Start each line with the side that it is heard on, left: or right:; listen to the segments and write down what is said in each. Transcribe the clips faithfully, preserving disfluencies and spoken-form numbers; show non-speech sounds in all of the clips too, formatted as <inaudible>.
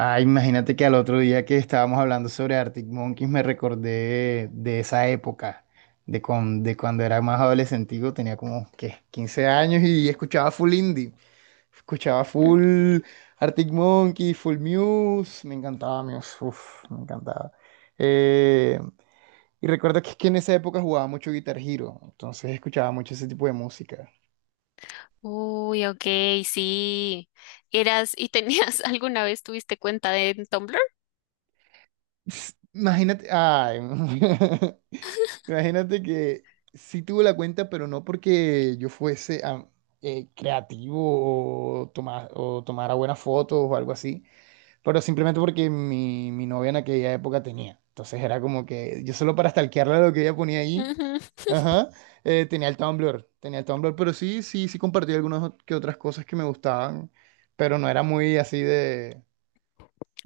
right: Ah, imagínate que al otro día que estábamos hablando sobre Arctic Monkeys me recordé de esa época, de, con- de cuando era más adolescentico, tenía como ¿qué? quince años y escuchaba full indie, escuchaba full Arctic Monkeys, full Muse, me encantaba Muse, uf, me encantaba. Eh, y recuerdo que, es que en esa época jugaba mucho Guitar Hero, entonces escuchaba mucho ese tipo de música.
left: Uy, ok, sí. Eras y tenías <laughs> alguna vez tuviste cuenta de en Tumblr.
right: S- Imagínate, ay, <laughs> imagínate que sí tuve la cuenta, pero no porque yo fuese ah, eh, creativo o, toma- o tomara buenas fotos o algo así, pero simplemente porque mi, mi novia en aquella época tenía. Entonces era como que yo solo para stalkearla lo que ella ponía ahí,
left: Ujú,
right: ajá, eh, tenía el Tumblr, tenía el Tumblr, pero sí, sí, sí compartí algunas ot- que otras cosas que me gustaban, pero no era muy así de,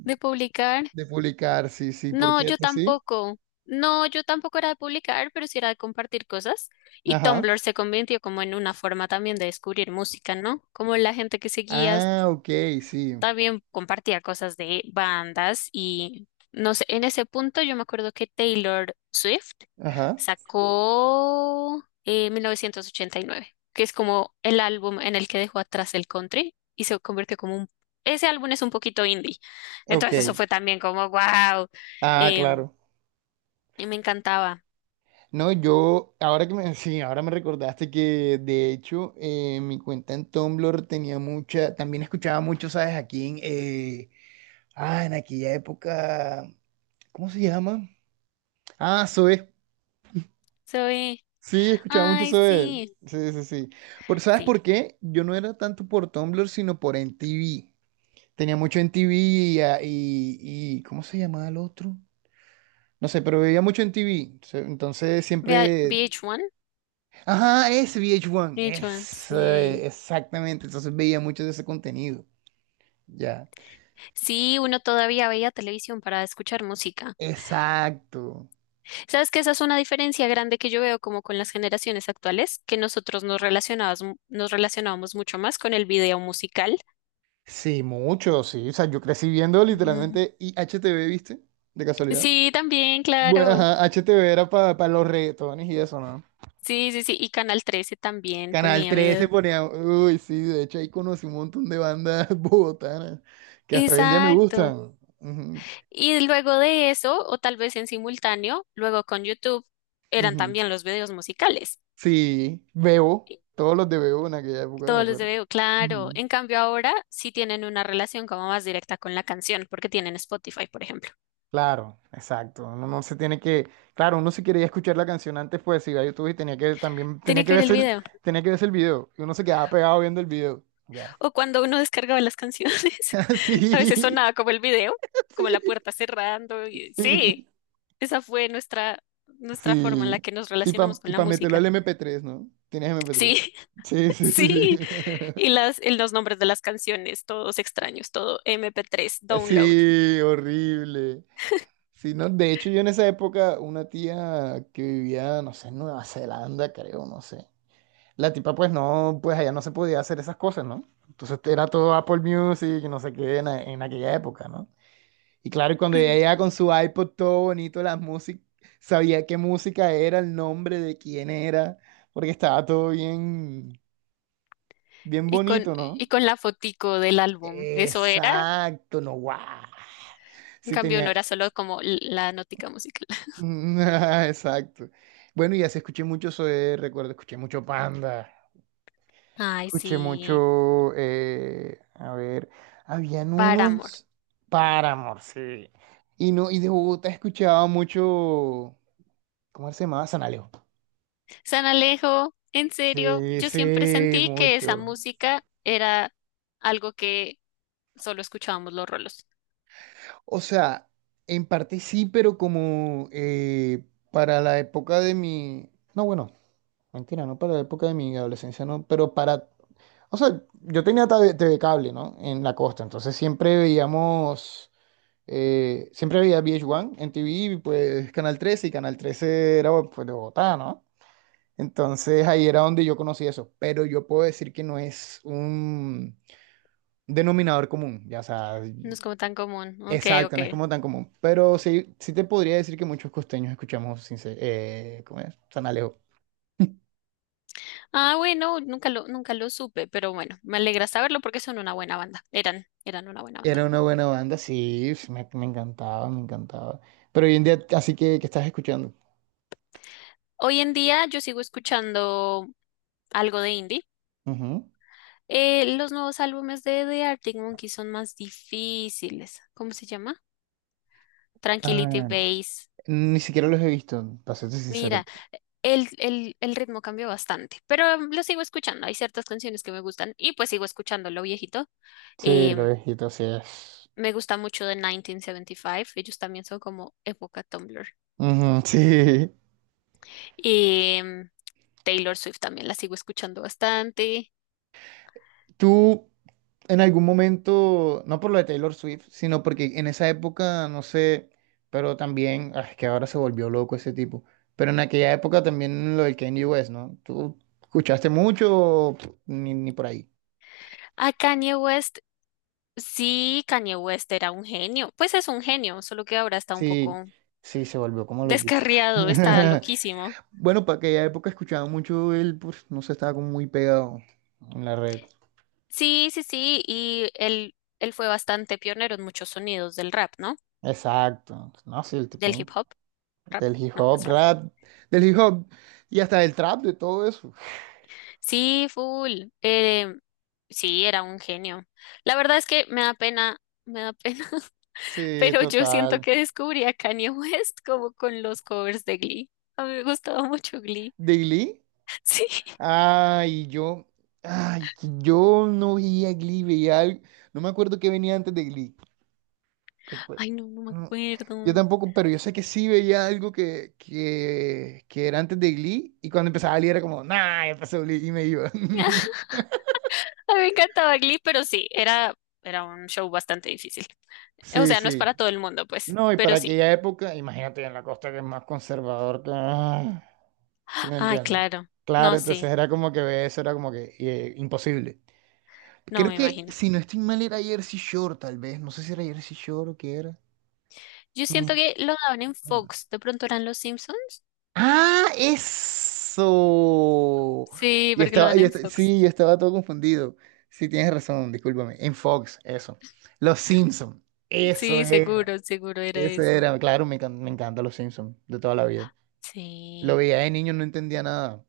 left: de publicar.
right: de publicar, sí, sí,
left: No,
right: porque
left: yo
right: tú sí,
left: tampoco. No, yo tampoco era de publicar, pero sí era de compartir cosas. Y
right: ajá.
left: Tumblr se convirtió como en una forma también de descubrir música, ¿no? Como la gente que seguías
right: Ah, ok, sí.
left: también compartía cosas de bandas y no sé, en ese punto yo me acuerdo que Taylor Swift
right: Ajá,
left: sacó eh, mil novecientos ochenta y nueve, que es como el álbum en el que dejó atrás el country y se convirtió como un... Ese álbum es un poquito indie,
right: ok.
left: entonces eso fue también como wow,
right: Ah, claro.
left: y me encantaba.
right: No, yo, ahora que me, <laughs> sí, ahora me recordaste que de hecho eh, mi cuenta en Tumblr tenía mucha, también escuchaba mucho, ¿sabes? Aquí en, eh, ah, en aquella época, ¿cómo se llama? Ah, Zoe.
left: Soy,
right: Sí, escuchaba mucho
left: ay,
right: Zoe.
left: sí,
right: Sí, sí, sí. Pero ¿sabes por
left: sí,
right: qué? Yo no era tanto por Tumblr, sino por M T V. Tenía mucho M T V y, ah, y, y ¿cómo se llamaba el otro? No sé, pero veía mucho en T V. se- Entonces
left: Vea-
right: siempre.
left: V H uno,
right: Ajá, es V H uno.
left: V H uno,
right: Es,
left: sí.
right: eh, exactamente. Entonces veía mucho de ese contenido. Ya.
left: Sí, uno todavía veía televisión para escuchar música.
right: Exacto.
left: Sabes que esa es una diferencia grande que yo veo como con las generaciones actuales, que nosotros nos relacionábamos, nos relacionábamos mucho más con el video musical.
right: Sí, mucho, sí. O sea, yo crecí viendo
left: Ujú.
right: literalmente y H T V, ¿viste? De casualidad.
left: Sí, también,
right: Bueno,
left: claro.
right: ajá, H T V era para los reggaetones y eso, ¿no?
left: Sí, sí, sí. Y Canal trece también
right: Canal
left: ponía video.
right: trece ponía. Uy, sí, de hecho ahí conocí un montón de bandas <laughs> bogotanas que hasta hoy en día me
left: Exacto.
right: gustan. Ujú,
left: Y luego de eso, o tal vez en simultáneo, luego con YouTube, eran
right: ujú.
left: también los videos musicales.
right: Sí, Bebo,
left: Y
right: todos los de Bebo en aquella época, me
left: todos los de
right: acuerdo.
left: video, claro.
right: Ujú.
left: En cambio ahora sí tienen una relación como más directa con la canción, porque tienen Spotify, por ejemplo.
right: Claro, exacto. Uno no se tiene que, claro, uno si quería escuchar la canción antes, pues iba a YouTube y tenía que también, tenía
left: Tiene
right: que
left: que ver el
right: verse el,
left: video.
right: tenía que verse el video. Y uno se quedaba pegado viendo el video. Ya.
left: O cuando uno descargaba las canciones, <laughs>
right: <laughs> Sí,
left: a veces
right: sí,
left: sonaba como el video, como la puerta cerrando. y-
right: sí.
left: Sí, esa fue nuestra, nuestra forma en
right: Sí,
left: la que nos
right: sí,
left: relacionamos
right: pa-
left: con
right: y
left: la
right: para meterlo
left: música.
right: al mp tres, ¿no? Tienes mp tres.
left: Sí,
right: Sí,
left: <laughs>
right: sí, sí, sí.
left: sí.
right: <laughs>
left: Y las, y los nombres de las canciones, todos extraños, todo M P tres, download.
right: Sí, horrible. Sí, no, de hecho yo en esa época una tía que vivía, no sé, en Nueva Zelanda, creo, no sé. La tipa pues no, pues allá no se podía hacer esas cosas, ¿no? Entonces era todo Apple Music, y no sé qué, en, a- en aquella época, ¿no? Y claro, y cuando ella
left: Ujú.
right: llegaba con su iPod todo bonito, la música, sabía qué música era, el nombre de quién era, porque estaba todo bien, bien
left: Y con,
right: bonito, ¿no?
left: y con la fotico del álbum. Eso era,
right: Exacto, no, guau.
left: en
right: Sí,
left: cambio, no
right: tenía,
left: era solo como l- la notica musical. <laughs>
right: Mm, <laughs> exacto. Bueno, y así escuché mucho Zoé, recuerdo, escuché mucho Panda,
left: Ay,
right: escuché
left: sí,
right: mucho, eh, a ver, habían
left: Paramore.
right: unos Paramore, sí. Y no, y de Bogotá escuchaba mucho, ¿cómo se llamaba? Sanaleo.
left: San Alejo, en serio,
right: Sí,
left: yo siempre
right: sí,
left: sentí que esa
right: mucho.
left: música era algo que solo escuchábamos los rolos.
right: O sea, en parte sí, pero como eh, para la época de mi... No, bueno, mentira, no para la época de mi adolescencia, no, pero para... O sea, yo tenía T V, T V cable, ¿no? En la costa, entonces siempre veíamos... eh, siempre veía V H uno en T V, y, pues Canal trece, y Canal trece era pues, de Bogotá, ¿no? Entonces ahí era donde yo conocí eso, pero yo puedo decir que no es un denominador común, ya, o sea,
left: No es como tan común. Ok,
right: exacto,
left: ok.
right: no es como tan común, pero sí, sí te podría decir que muchos costeños escuchamos, sin ser- eh, ¿cómo es? San.
left: Ah, bueno, nunca lo, nunca lo supe, pero bueno, me alegra saberlo porque son una buena banda. Eran, eran una buena banda.
right: Era una buena banda, sí, f- me, me encantaba, me encantaba. Pero hoy en día, así que, que estás escuchando.
left: Hoy en día yo sigo escuchando algo de indie.
right: Ujú.
left: Eh, los nuevos álbumes de The Arctic Monkeys son más difíciles. ¿Cómo se llama? Tranquility
right: Ah,
left: Base.
right: ni siquiera los he visto, para serte sincero.
left: Mira. el, el, el ritmo cambió bastante, pero em, lo sigo escuchando. Hay ciertas canciones que me gustan y pues sigo escuchando lo viejito.
right: Sí, lo
left: Em,
right: he visto, sí es.
left: Me gusta mucho de mil novecientos setenta y cinco. Ellos también son como época Tumblr.
right: Ujú, sí.
left: Em, Taylor Swift también la sigo escuchando bastante.
right: Tú, en algún momento, no por lo de Taylor Swift, sino porque en esa época, no sé, pero también, ah, es que ahora se volvió loco ese tipo. Pero en aquella época también lo del Kanye West, ¿no? ¿Tú escuchaste mucho o, pff, ni, ni por ahí?
left: A Kanye West, sí, Kanye West era un genio. Pues es un genio, solo que ahora está un
right: Sí,
left: poco
right: sí, se volvió como loquito.
left: descarriado, está
right: <laughs>
left: loquísimo.
right: Bueno, para aquella época escuchaba mucho él, pues, no sé, estaba como muy pegado en la red.
left: Sí, sí, sí, y él, él fue bastante pionero en muchos sonidos del rap, ¿no?
right: Exacto. No, sí, el
left: Del
right: tipo
left: hip hop. Rap,
right: del hip
left: ¿no? Es
right: hop,
left: rap.
right: rap, del hip hop y hasta del trap, de todo eso.
left: Sí, full. Eh, sí, era un genio. La verdad es que me da pena, me da pena, <laughs>
right: Sí,
left: pero yo siento
right: total.
left: que descubrí a Kanye West como con los covers de Glee. A mí me gustaba mucho Glee.
right: ¿De
left: <laughs>
right: Glee?
left: Sí.
right: Ay, yo, ay, que yo no veía Glee, veía algo. No me acuerdo qué venía antes de Glee. Recuerdo.
left: Ay, no, no me
right: Yo
left: acuerdo.
right: tampoco, pero yo sé que sí veía algo que, que, que era antes de Glee y cuando empezaba Glee era como, nah, ya pasó Glee y me iba.
left: <laughs>
right: <laughs>
left: A mí me encantaba Glee, pero sí, era, era un show bastante difícil. O
right: Sí,
left: sea, no es
right: sí.
left: para todo el mundo, pues,
right: No, y para
left: pero sí.
right: aquella época, imagínate en la costa que es más conservador que... ah, ¿sí me
left: Ay,
right: entiendes?
left: claro.
right: Claro,
left: No,
right: entonces
left: sí.
right: era como que ve eso era como que eh, imposible.
left: No
right: Creo
left: me
right: que
left: imagino.
right: si no estoy mal era Jersey Shore tal vez, no sé si era Jersey Shore o qué era.
left: Yo siento
right: No.
left: que lo daban en Fox. ¿De pronto eran los Simpsons?
right: ¡Ah, eso!
left: Sí,
right: Y
left: porque lo
right: estaba,
left: dan
right: y
left: en
right: esta-
left: Fox.
right: sí, yo estaba todo confundido. Sí, tienes razón, discúlpame. En Fox, eso. Los Simpson, eso
left: Sí,
right: era.
left: seguro, seguro era
right: Eso
left: eso.
right: era, claro, me, encan- me encantan los Simpson de toda la vida. Lo
left: Sí,
right: veía de niño, no entendía nada,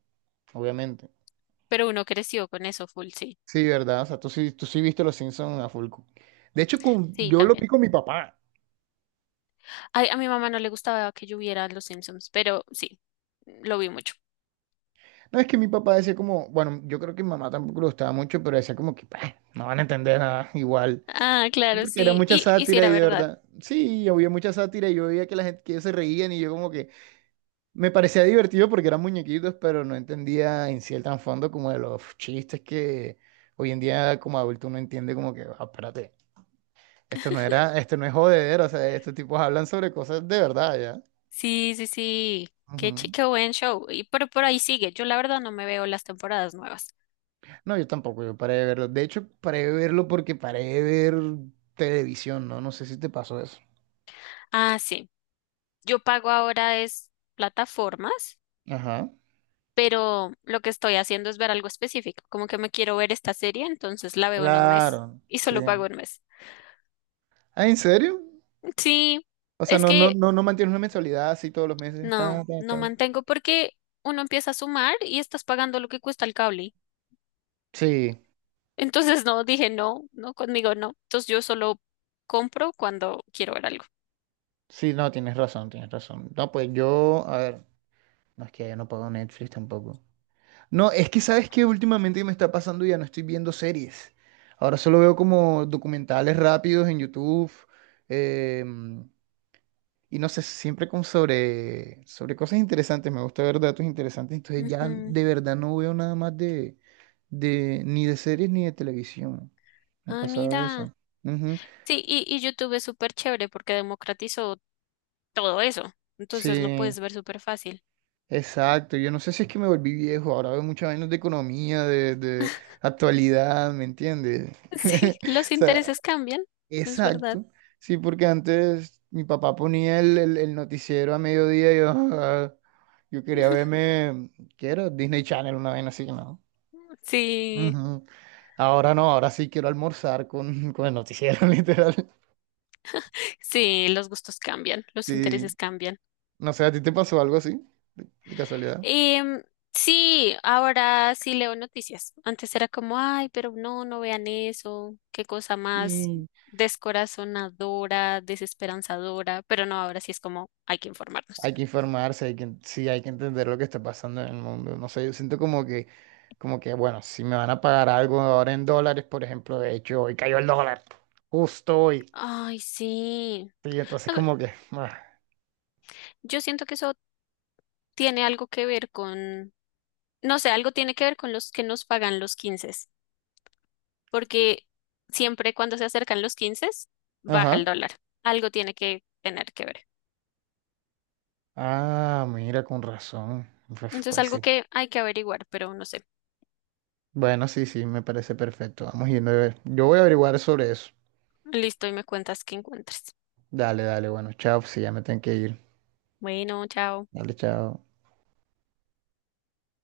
right: obviamente.
left: pero uno creció con eso full, sí.
right: Sí, ¿verdad? O sea, tú sí, tú sí viste los Simpson a full. De hecho, con-
left: Sí,
right: yo lo vi
left: también.
right: con mi papá.
left: Ay, a mi mamá no le gustaba que yo viera Los Simpsons, pero sí, lo vi mucho.
right: No, es que mi papá decía como, bueno, yo creo que mi mamá tampoco lo gustaba mucho, pero decía como que, "Bah, no van a entender nada <laughs> igual.
left: Ah,
right: Sí,
left: claro,
right: porque era
left: sí.
right: mucha
left: Y, y sí
right: sátira
left: era
right: y de
left: verdad.
right: verdad, sí, había mucha sátira y yo veía que la gente que ellos se reían y yo como que me parecía divertido porque eran muñequitos, pero no entendía en sí el trasfondo como de los chistes que hoy en día como adulto uno entiende como que, "Ah, espérate, esto no era, esto no es jodedero, o sea, estos tipos hablan sobre cosas de verdad, ¿ya?
left: Sí, sí, sí. Qué, chi-
right: Ujú.
left: qué buen show. Y pero por ahí sigue. Yo la verdad no me veo las temporadas nuevas.
right: No, yo tampoco, yo paré de verlo. De hecho, paré de verlo porque paré de ver televisión, ¿no? No sé si te pasó eso.
left: Ah, sí. Yo pago ahora es plataformas,
right: Ajá.
left: pero lo que estoy haciendo es ver algo específico, como que me quiero ver esta serie, entonces la veo en un mes
right: Claro,
left: y
right: sí.
left: solo pago un mes.
right: Ah, ¿en serio?
left: Sí,
right: O sea,
left: es
right: no, no,
left: que
right: no, no mantienes una mensualidad así todos los meses.
left: no,
right: Ta, ta,
left: no
right: ta.
left: mantengo porque uno empieza a sumar y estás pagando lo que cuesta el cable.
right: Sí,
left: Entonces no, dije no, no, conmigo no. Entonces yo solo compro cuando quiero ver algo.
right: sí, no, tienes razón, tienes razón. No, pues yo, a ver, no es que yo no pago Netflix tampoco. No, es que sabes que últimamente me está pasando ya no estoy viendo series. Ahora solo veo como documentales rápidos en YouTube. em, y no sé, siempre como sobre, sobre cosas interesantes. Me gusta ver datos interesantes. Entonces ya
left: Ujú.
right: de verdad no veo nada más de, de ni de series ni de televisión. Me ha
left: Ah,
right: pasado
left: mira.
right: eso. Ujú.
left: Sí, y, y YouTube es súper chévere porque democratizó todo eso. Entonces lo
right: Sí,
left: puedes ver súper fácil. <laughs>
right: exacto. Yo no sé si es que me volví viejo. Ahora veo muchas vainas de economía, de, de actualidad, ¿me entiendes?
left: Sí,
right: <laughs>
left: los
right: O sea,
left: intereses cambian, es verdad.
right: exacto. Sí, porque antes mi papá ponía el, el- el noticiero a mediodía y yo, ah, yo quería verme, ¿qué era? Disney Channel, una vaina así, ¿no?
left: Sí,
right: Ujú. Ahora no, ahora sí quiero almorzar con, con el noticiero, <laughs> literal.
left: sí, los gustos cambian, los
right: Sí.
left: intereses cambian.
right: No sé, ¿a ti te pasó algo así? De, de casualidad.
left: Em, sí, ahora sí leo noticias. Antes era como, ay, pero no, no vean eso, qué cosa más descorazonadora, desesperanzadora, pero no, ahora sí es como, hay que informarnos.
right: Hay que informarse, hay que, en- sí, hay que entender lo que está pasando en el mundo. No sé, yo siento como que, como que, bueno, si me van a pagar algo ahora en dólares, por ejemplo, de hecho, hoy cayó el dólar, justo hoy.
left: Ay, sí.
right: Y entonces
left: A ver,
right: como que, <laughs> ah,
left: yo siento que eso tiene algo que ver con, no sé, algo tiene que ver con los que nos pagan los quince. Porque siempre cuando se acercan los quince baja el
right: ajá.
left: dólar. Algo tiene que tener que ver.
right: Ah, mira, con razón. Pues,
left: Entonces,
right: pues
left: algo
right: sí.
left: que hay que averiguar, pero no sé.
right: Bueno, sí, sí, me parece perfecto. Vamos yendo a ver. Yo voy a averiguar sobre eso.
left: Listo, y me cuentas qué encuentres.
right: Dale, dale, bueno, chao, sí, ya me tengo que ir.
left: Bueno, chao.
right: Dale, chao.